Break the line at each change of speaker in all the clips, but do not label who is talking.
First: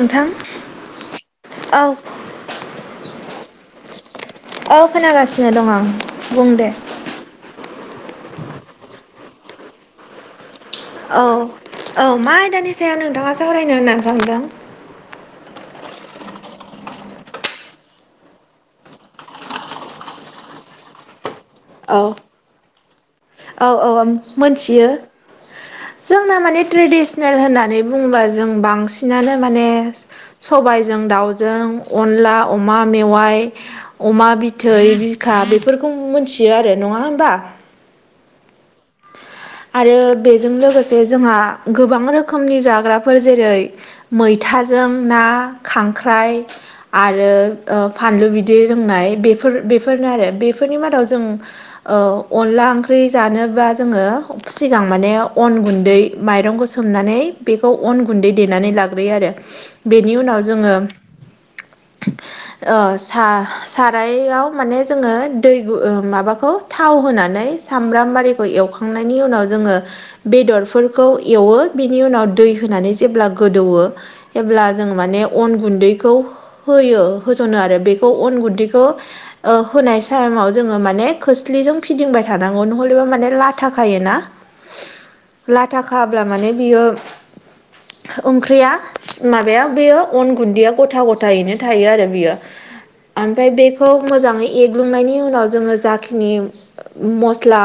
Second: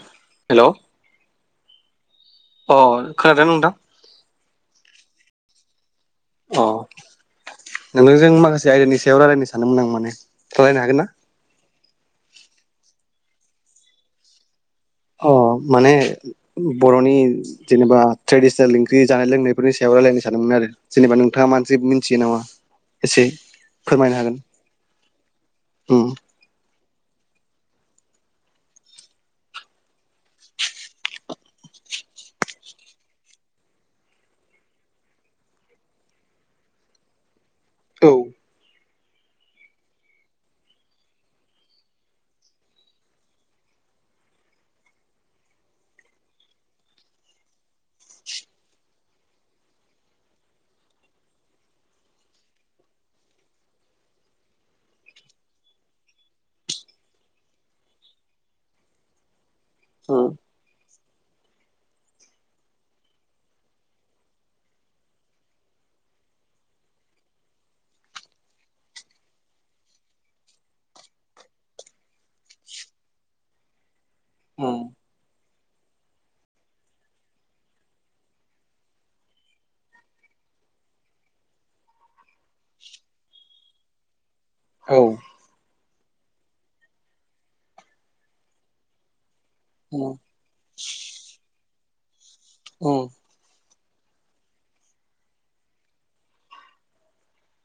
नोंथां।
हेलौ
[inaudible] औ
अ खोनादोंना नोंथां?
औ खोनागासिनो दं आं। बुं
अ
दे
नोंथांजों माखासे आयदानि सायाव रायलायनो सानदोंमोन आं माने रायलायनो हागोन ना?
औ औ मा आयदानि सायाव नोंथाङा सावरायनो होननानै सानदों?
अ माने बर'नि जेनेबा ट्रेडिसनेल ओंख्रि जानाय लोंनायफोरनि सायाव रायलायनो सानदोंमोन आरो जेनेबा नोंथाङा मान जेबो
औ
मिनथियो नामा? एसे
औ औ
फोरमायनो हागोन
मोनथियो
उम
जोंना माने ट्रेडिस नेल होननानै बुङोबा जों बांसिनानो माने सबाइजों दाउजों अनला अमा मेवाइ अमा बिथै बिखा बेफोरखौ मोनथियो आरो नङा होमबा?
औ।
आरो बेजों लोगोसे जोंहा गोबां रोखोमनि जाग्राफोर जेरै मैथाजों ना खांख्राइ। आरो ओ फानलु बिदै लोंनाय बेफोर बेफोरनो आरो बेफोरनि मादाव जों ओ अनला ओंख्रि जानोबा जोङो सिगां माने अन गुन्दै माइरंखौ सोमनानै बेखौ अन गुन्दै देनानै लाग्रोयो आरो। बेनि
उम
उनाव जोङो
[inaudible]
अ सा सारायाव माने जोङो दै गु ओ माबाखौ थाव होनानै सामब्राम आरिखौ एवखांनायनि उनाव जोङो बेदरफोरखौ एवो बिनि उनाव दै होनानै जेब्ला गोदौवो जेब्ला
उम
जों माने अन गुन्दैखौ होयो होज'नो आरो बेखौ अन गुन्दैखौ होनायसाइमाव जोङो माने खोस्लिजों फिदिंबाय थानांगौ नहलिबा माने ला था खायोना।
औ।
लाथा खाब्ला माने बियो ओंख्रिया माबाया बेयो
उम
अन गुन्दैया गथा गथायैनो थायो आरो बेयो।
उम
फाय बेखौ मोजाङै एग्लुंनायनि उनाव जोङो जाखिनि मस्ला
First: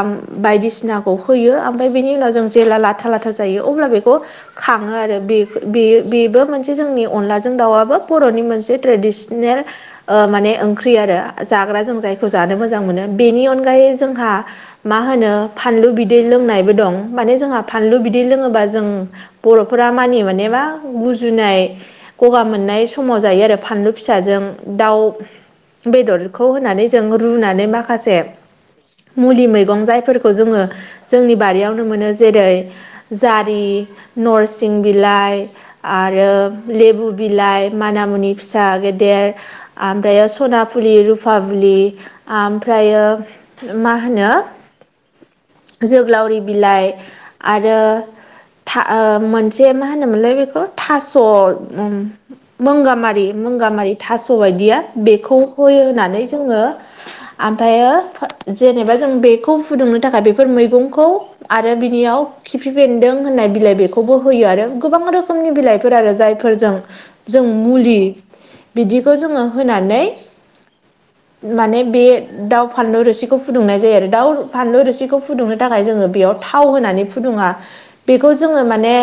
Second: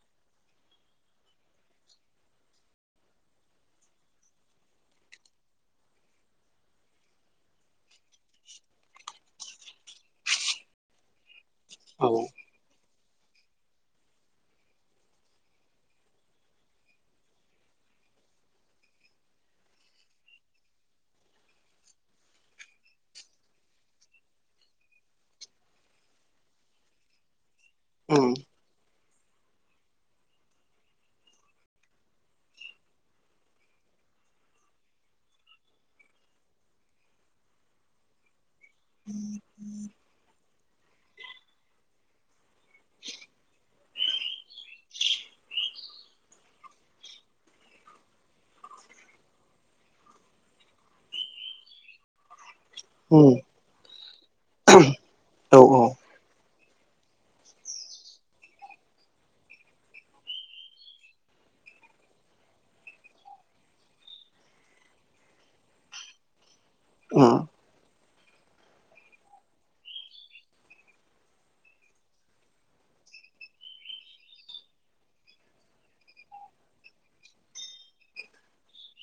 बायदिसि नाखौ होयो। ओमफ्राय बेनि उनाव जों जेब्ला लाथा लाथा जायो अब्ला बेखौ खाङो आरो बे बेयो बेबो मोनसे जोंनि अनलाजों दाउआबो बर'नि मोनसे ट्रेडिसनेल माने ओंख्रि आरो जाग्रा जों
औ उम
जायखौ जानो मोजां मोनो। बेनि अनगायै जोंहा मा होनो फानलु बिदै लोंनायबो दं, माने जोंहा फानलु बिदै लोङोबा जों बर'फोरा मानियो माने मा गुजुनाय गगा मोननाय समाव जायो आरो फानलु फिसाजों दाउ बेदरखौ होनानै जों रुनानै माखासे मुलि मैगं जायफोर खौ जोङो जोंनि बारियावनो मोनो जेरै जारि, नरसिं बिलाइ आरो लेबु बिलाइ, मानामुनि फिसा गेदेर आमफ्रायो सनाफुलि रुफाबुलि आमफ्रायो मा होनो जोग्लावरि बिलाइ आरो था ओ मोनसे मा होनोमोनलाय बेखौ थास' मंगामारि
उम
मंगामारि थास' बायदिया बेखौ
औ औ
होयो होननानै जोङो आमफ्रायो जेनेबा जों बेखौ फुदुंनो थाखाय बेफोर मैगंखौ आरो बिनियाव खिफि बेन्दों होननाय बिलाइ बेखौबो होयो आरो गोबां रोखोमनि बिलाइफोर आरो जायफोरजों
उम
जों मुलि बिदिखौ जोङो होनानै माने बे दाउ फानलु रोसिखौ फुदुंनाय जायो आरो दाउ फानलु रोसिखौ फुदुंनो थाखाय जोङो बेयाव थाव होनानै फुदुङा। बेखौ जोङो माने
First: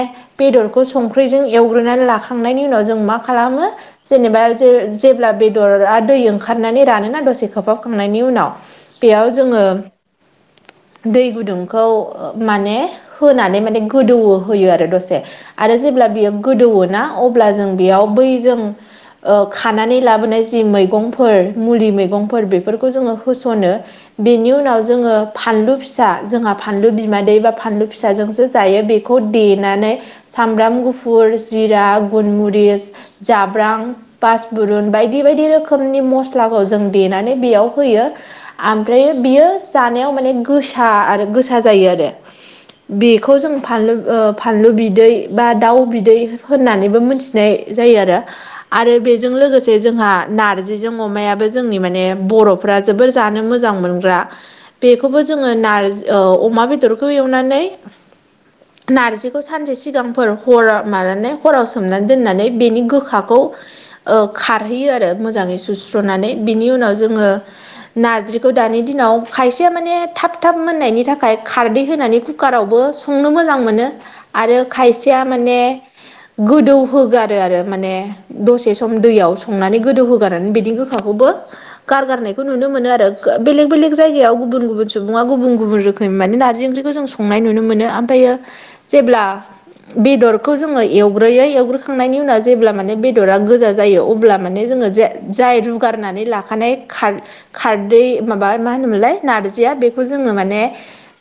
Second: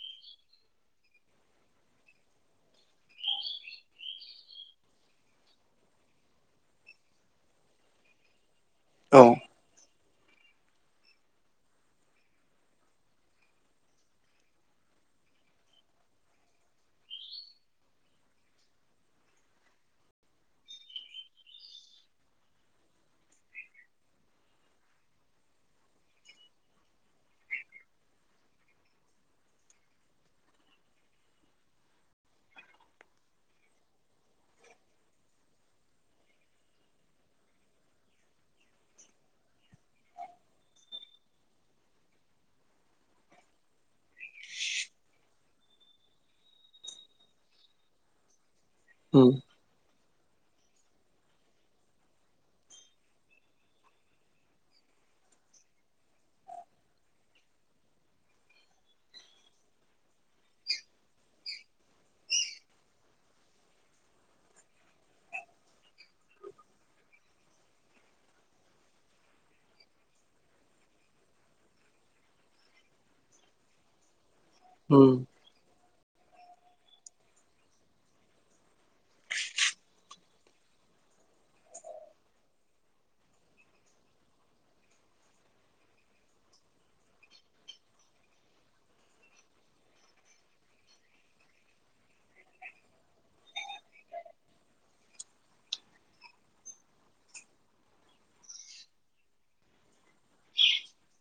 बेदरखौ संख्रिजों एवग्रोनानै लाखांनायनि उनाव जों मा खालामो जेनेबा जे-जेब्ला बेदरा दै ओंखारनानै रानोना दसे खोबहाबखांनायनि उनाव
औ
बेयाव जोङो दै गुदुंखौ माने होनानै माने गोदौवो होयो आरो दसे। आरो जेब्ला बियो गोदौवो ना अब्ला जों बेयाव बै जों अ खानानै लाबोनाय जि मैगंफोर मुलि मैगंफोर बेफोरखौ जोङो होस'नो। बेनि उनाव जोङो फानलु फिसा जोंहा फानलु बिमादै बा फानलु फिसाजोंसो जायो बेखौ देनानै सामब्राम गुफुर, जिरा, गुनमुरिस, जाब्रां बासबुरुन बायदि बायदि रोखोमनि मस्लाखौ जों देनानै बेयाव होयो आमफ्रायायो बियो जानायाव माने गोसा आरो गोसा जायो आरो बेखौ जों फानलु ओ फानलु बिदै बा दाउ बिदै होननानैबो मोन्थि नाय जायो आरो आरो बेजों
उम
लोगोसे जोंहा नारजिजों अमायाबो जोंनि माने बर'फ्रा जोबोर जानो मोजां मोनग्रा बेखौबो जोङो नारजि औ अमा बेदरखौ एवनानै
[inaudible]
नारजिखौ सानसे सिगांफोर हर माबनानै हराव सोमनानै दोननानै बेनि गोखाखौ ओ खारहैयो आरो मोजाङै सुस्र'नानै बिनि उनाव जोङो नारजिखौ दानि दिनाव खायसेया माने थाब थाब मोननायनि थाखाय खारदै होनानै कुकारावबो संनो मोजां मोनो आरो खायसेया
उम
माने गोदौ होगारो आरो माने दसे सम दैयाव संनानै गोदौहोगारनानै बिनि गोखाखौबो गारगारनायखौ नुनो मोनो ओ आरो बेलेग बेलेग जायगायाव गुबुन गुबुन सु बुङा गुबुन गुबुन रोखोम माने नारजि ओंख्रिखौ जों संनाय नुनो मोनो ओमफायो जेब्ला बेदरखौ जोङो एवग्रोयो एवग्रोखांनायनि उनाव जेब्ला माने बेदरा गोजा जायो अब्ला माने जोङो जे जाय रुगारनानै लाखानाय खार खारदै माबा माहोनोमोनलाय नारजिया बे खौ जोङो माने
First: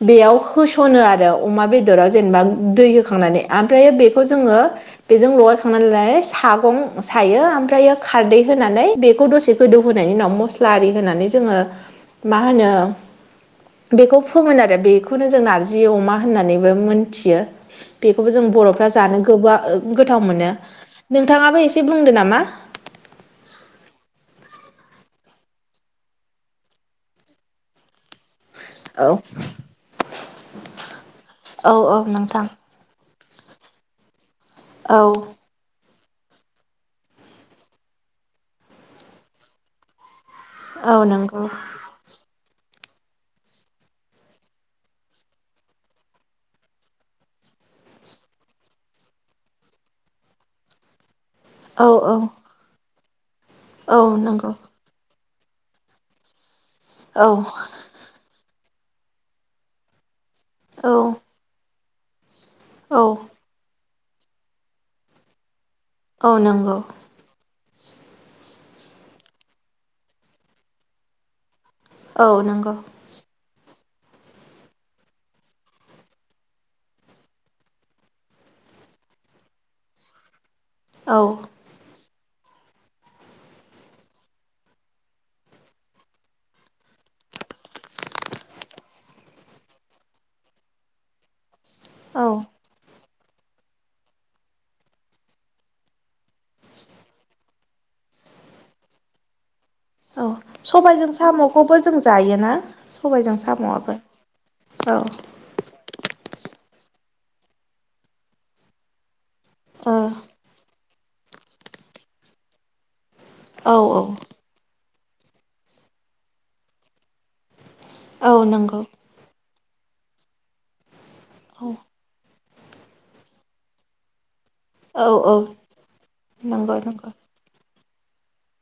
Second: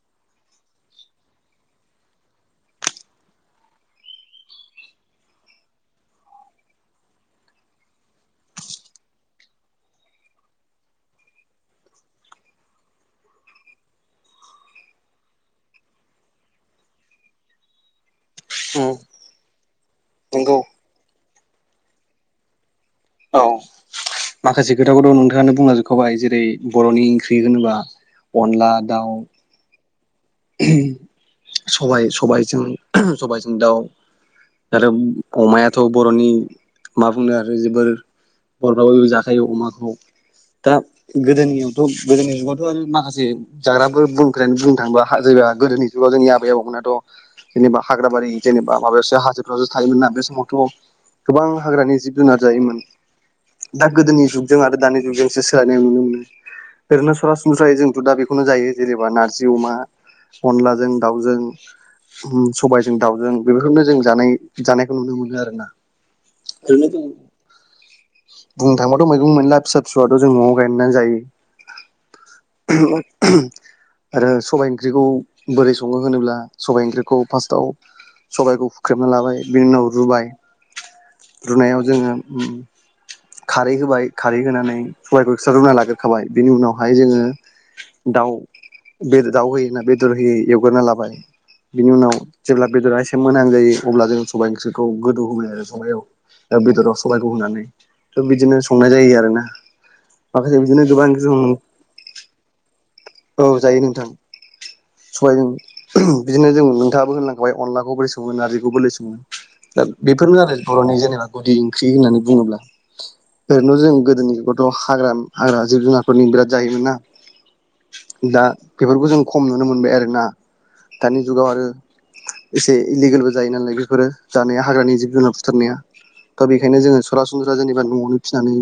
बेयाव होस'नो आरो अमा बेदराव जेनेबा दै होखांनानै ओमफ्रायो बेखौ जोङो बेजों लगायखांनानैलायो सागं सायो ओमफ्रायो खारदै होनानै बेखौ दसे गोदौ होनोनायनि उनाव मस्ला आरि होनानै जोङो मा होनो बेखौ फोमोन आरो बेखौनो जों नारजि अमा होननानैबो मोनथियो बेखौबो जों बर'फ्रा
उम
जानो गोबा गोथाव मोनो
नंगौ
नोंथाङाबो एसे बुंदो नामा
औ माखासे खोथाखौ दं नोंथाङानो बुंलाजोबखाय जेरै बर'नि ओंख्रि होनोबा अनला दाउ
औ औ औ
सबाय
नोंथां
सबायजों सबायाइजों दाउ आरो
औ
अमाया थ' बर'नि मा बुंनो आरो जोबोर बर'फ्राबो जाखायो अमाखौ दा
औ नंगौ
गोदोनिआवथ' गोदोनि जुगावथ' आरो माखासे जाग्राफोर बुंग्रायानो बुंनो थाङोबा खाजोरा गोदोनि जुगाव जोंनि आबै आबौमोनथ' जेनेबा हाग्राबारि जेनेबा माबायावसो हाजोफ्रावसो थायोमोन ना बे समावथ' गोबां
औ
हाग्रानि
औ
जिब जुनार जायोमोन दा
औ
गोदोनि
नंगौ
जुगजों आरो दानि जुगजों एसे सोलायनाय नुनो मोनो ओरैनो
औ
सरासनस्रायै जोंथ' दा बेखौनो जायो जेनेबा नारजि अमा अनलाजों
औ
दाउजों सबायजों
औ
दाउजों बेफोरखौनो जों जानाय जानायखौ नुनो मोनो आरोना
औ नंगौ
बुंनो थांबाथ' मैगं मोनला फिसा फिसौथ' जों न'आव गायनानै जायो
औ नंगौ
आरो सबाइ ओं ख्रिखौ बोरै सङो होनोब्ला सबाइ ओंख्रिखौ फार्स्टआव सबायखौ हुख्रेबना लाबाय बिनि उनाव रुबाय
औ
रुनायाव जोङो ओम खारै होबाय खारै होनानै सबायखौ एक्सथ्रा रुना लाग्रोखाबाय बिनि उनावहाय जोङो दाउ बे दाउ होयो ना बेदर होयै एवगारना लाबाय बिनि उनाव
औ
जेब्ला बेदरा एसे मोनहां जायो अब्ला जों सबाइ ओंख्रिखौ गोदौ होबाय आरो सबायाव बेदराव सबाइखौ होनानै थ' बिदिनो संनाय जायो आरोना
औ
माखासे बिदिनो गोबां
सबायजों
जोङो
साम'खौबो जों जायोना सबायजों साम'आबो औ
ओं बिदिनो जों नोंथाङाबो होनलां खबाय अनलाखौ बोरै सङो नारजिखौ बोलै सङो दा
ओ
बेफोरनो आरो बर'नि जेनेबा गुदि ओंख्रि होननानै बुङोब्ला ओरैनो
औ
जों
औ
गोदोनिखौथ' हाग्रा हाग्रा जिब जुनारफोर बिराद जायोमोन ना
औ
दा
नंगौ
बेफोरखौ जों खम नुनो मोनबाय आरोना दानि जुगाव आरो।
औ
एसे इलिगेलबो जायो नालाय बेफोरो जानिया हाग्रानि
औ
जिब जुनार
औ
बुथारनाया दा
नंगौ
बेखायनो जोङो
नंगौ
सरासनस्रा जेनेबा न'आवनो फिनानै।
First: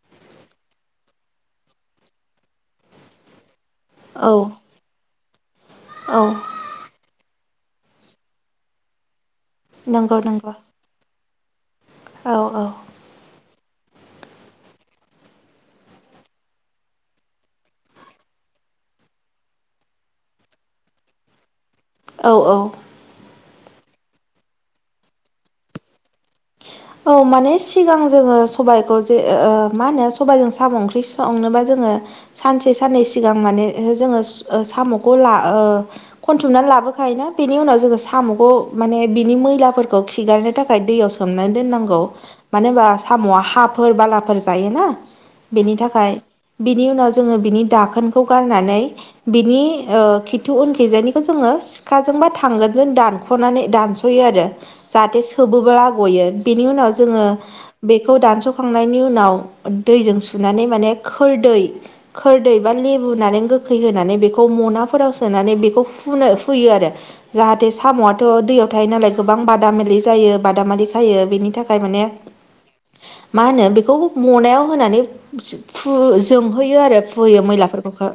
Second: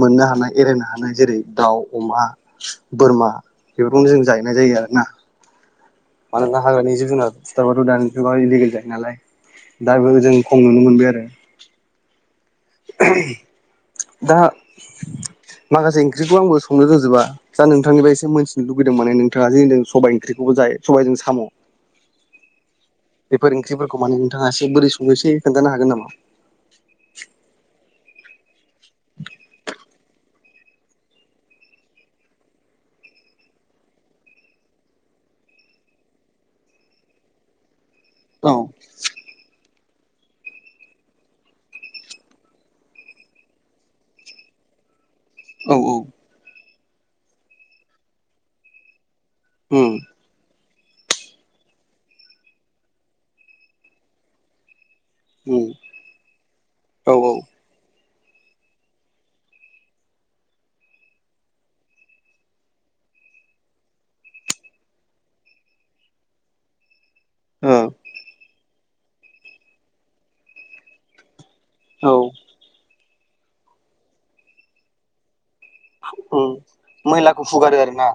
मोननो हानाय एरायनो हानाय जेरै दाउ अमा‌‌ मोसौ बोरमा। बेफोरखौनो जों
औ
जाहैनाय जायो आरोना
औ
मानोना हाग्रानि जिब जुनार सिथारबाथ' दानि जुगावहाय इलिगेल जायो नालाय दाबो
नंगौ
जों
नंगौ
खम नुनो मोनबाय आरो
औ औ।
दा माखासे ओंख्रिखौ आंबो संनो रोजोबा दा नोंथांनिफ्राय एसे मिथिनो लुगैदों माने नोंथाङा जि बुंदों सबबाय ओंख्रिखौबो जायो सबबायजों साम'।
औ औ।
बेफोर ओंख्रिफोरखौ माने नोंथाङा एसे बोरै सङो एसे खोन्थानो हागोन नामा
औ माने सिगां जोङो सबाइखौ जे ओ मा होनो सबाइजों साम' ओंख्रि संनोबा जोङो। सानसे साननै सिगां माने जोङो साम'खौ ला ओ। खनथुमनानै लाबोखाय ना बेनि उनाव जोङो साम'खौ
औ
माने बिनि मैलाफोरखौ खिगारनो थाखाय दैयाव सोमनानै दोननांगौ मानो होनबा साम'आ हाफोर बालाफोर जायोना
औ
बेनि
औ
थाखाय बिनि उनाव जोङो बिनि दाखोनखौ गारनानै बिनि
उम
ओ खिद। थु उनखैजायनिखौ जोङो सिखाजों बा थांगोनजों दानख'नानै दानस'यो आरो। जाहाथे सोबो
उम
लागयो बेनि उनाव जोङो
औ
बे। बेखौ दानस'खांनायनि उनाव दैजों सुनानै माने खोरदै खोरदै बा लेबुनानै गोखै होनानै बेखौ मनाफोराव सोनानै बेखौ फुनो फुयो आरो। जाहाथे साम'आथ' दैयाव थायो नालाय गोबां बादामिलि जायो बादामालि खायो बेनि थाखाय। थाखाय माने
ओ औ
मा होनो बेखौ मनायाव होनानै। फु
उम
जोंफोयो आरो फुयो
मैलाखौ फुगारो आरोना
मैलाफोरखौ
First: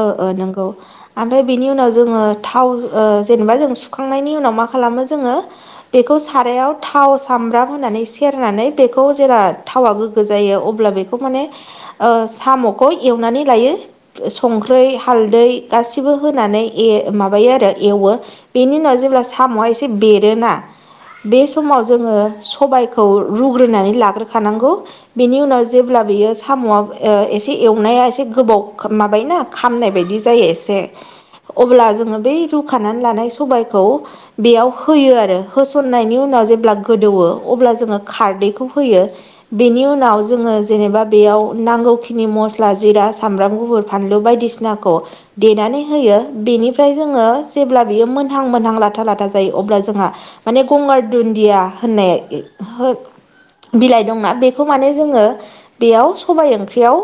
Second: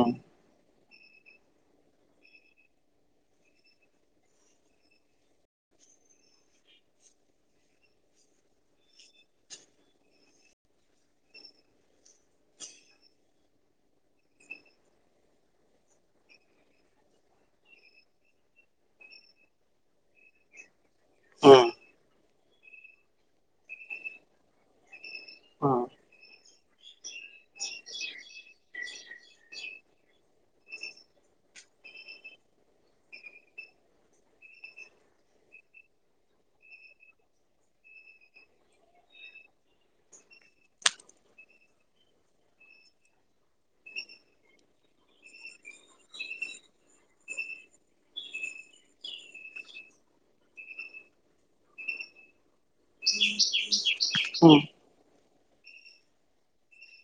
ओ ओ नोंगौ। ओमफ्राय बिनि उनाव जोङो थाव जेनेबा जों सुखांनायनि उनाव मा खालामो जोङो। बेखौ सारायाव थाव। सामब्राम होनानै सेरनानै बेखौ जेब्ला थावा गोग्गो जायो अब्ला बेखौ माने। ओ साम'खौ एवनानै लायो। संख्रै हालदै गासिबो होनानै ए-माबायो आरो एवो बेनि उनाव जेब्ला साम'ह एसे बेरोना बे
उम
समाव। आंङो सबायखौ रुग्रोनानै लाग्रोखानांगौ। बेनि उनाव
उम
जेब्ला बियो साम'आ एसे एवनाया एसे गोबाव माबाय ना। खामनाय बायदि जायो एसे अब्ला जोङो बै रुखानानै लानाय सबायखौ बेयाव होयो आरो होसननायनि उनाव जेब्ला गोदौवो अब्ला जोङो खारदैखौ होयो बेनि उनाव जोङो जेनेबा बेयाव नांगौखिनि मस्ला जिरा सामब्राम गुफुर फानलु बायदिसिना। नाखौ देनानै होयो बेनिफ्राय जोङो जेब्ला बियो मोनहां मोनहां लाथा लाथा जायो अब्ला जोंहा। माने गगार दुनदिया। होननाय बिलाइ दंना बेखौ माने जोङो। बेयाव सबाइ ओंख्रियाव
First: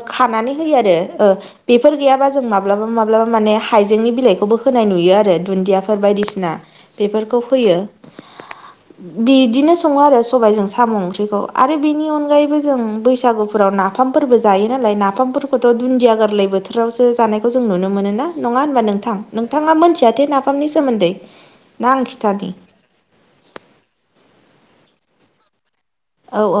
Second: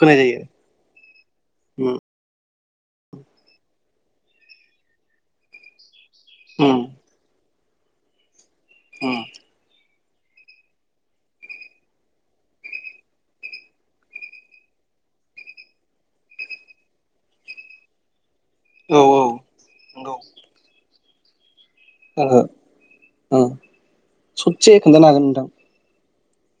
होनाय जायो
खानानै होयो आरो। बेफोर
उम
गैयाबा जों माब्लाबा माब्लाबा माने हाइजेंनि बिलाइखौबो होनाय नुयो आरो दुन्दिया। फोर बायदिसिना
उम
बेफोरखौ फोयो।
उम
बिदिनो सङो आरो सबायाइजों साम' ओंख्रिखौ आरो बिनि अनगायैबो जों बैसागुफोराव नाफाम। नाफामफोरबो जायो नालाय नाफामफोरखौथ' दुन्दिया गोरलै बोथोरावसो जानायखौ जों नुनो मोनो ना नङा होनबा
औ
नोंथां। नोंथाङा
नंगौ
मोनथियाथे नाफामनि सोमोन्दै ना आं
ओहो
खिथानि।
सुसे खोनथानो होन नोंथां।
औ औ।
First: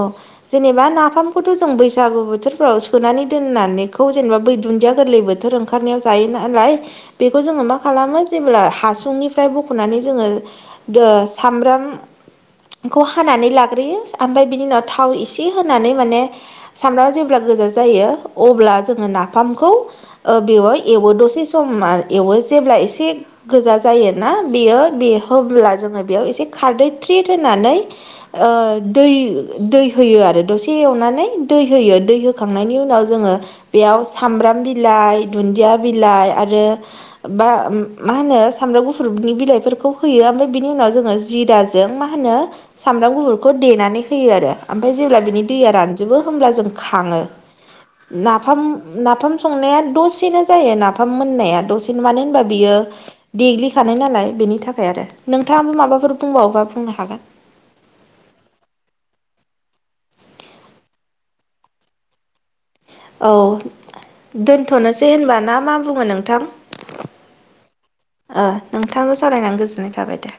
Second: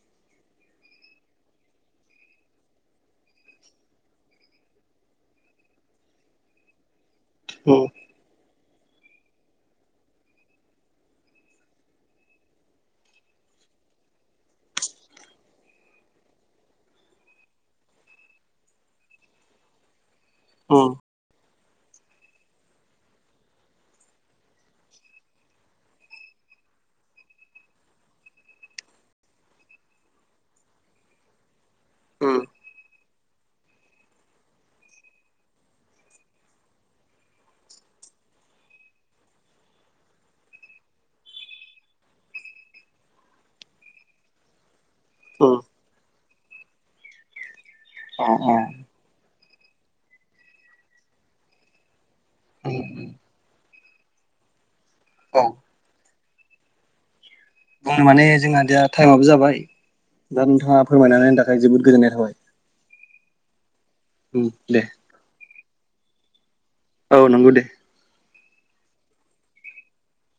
जेनेबा नाफामखौथ' जों बैसागु बोथोरफ्राव सोनानै दोननानैखौ जेनेबा बै दुन्दिया गोरलै बोथोर ओंखार। ओंखारनायाव जायो नालाय बेखौ जोङो मा
उम
खालामो। जेब्ला हासुंनिफ्राय बख'नानै जोङो दो सामब्राम खौ हानानै लाग्रोयो आमफ्राय बिनि उनाव थाव इसे होनानै माने। सामब्रामआ जेब्ला गोजा जायो अब्ला जोङो नाफामखौ ओ बेवाय
उम
एवो दसे स स मा एवो जेब्ला एसे। गोजा जायोना बेयो बे होब्ला जोङो बेयाव एसे खारदै थ्रेद होनानै। ओन दै दै होयो आरो दसे एवनानै दै होयो दै
उम
होखांनायनि उनाव जोङो बेयाव सामब्राम बिलाइ दुन्दिया बिलाइ आरो बा मा होनो सामब्राम गुफुरनि बिलाइफोरखौ होयो ओमफ्राय बिनि उनाव जों जि दा जे जों मा होनो सामब्राम गुफुरखौ देनानै होयो आरो ओमफाय जेब्ला बिनि
उम
दैया रानजोबो होमब्ला जों खाङो।
अ अ
नाफाम नाफाम संनाया दसेनो जायो नाफाम मोननाया दसेनो मानो होनबा बियो
उम
देग्लिखानाय नालाय बेनि थाखाय आरो
औ
नोंथाङाबो माबाफोर बुंबावोबा बुंनो हागोन
बुंनो माने जोंहा दा टाइमाबो जाबाय दा नोंथाङा फोरमायनानै होनायनि थाखाय जोबोद गोजोननाय थाबाय।
औ
उम दे
दोन्थ'नोसै होनबा ना मा बुङो नोंथां?
औ नोंगौ दे।
ओ नोंथां सावरायनानै गोजोननाय थाबाय दे।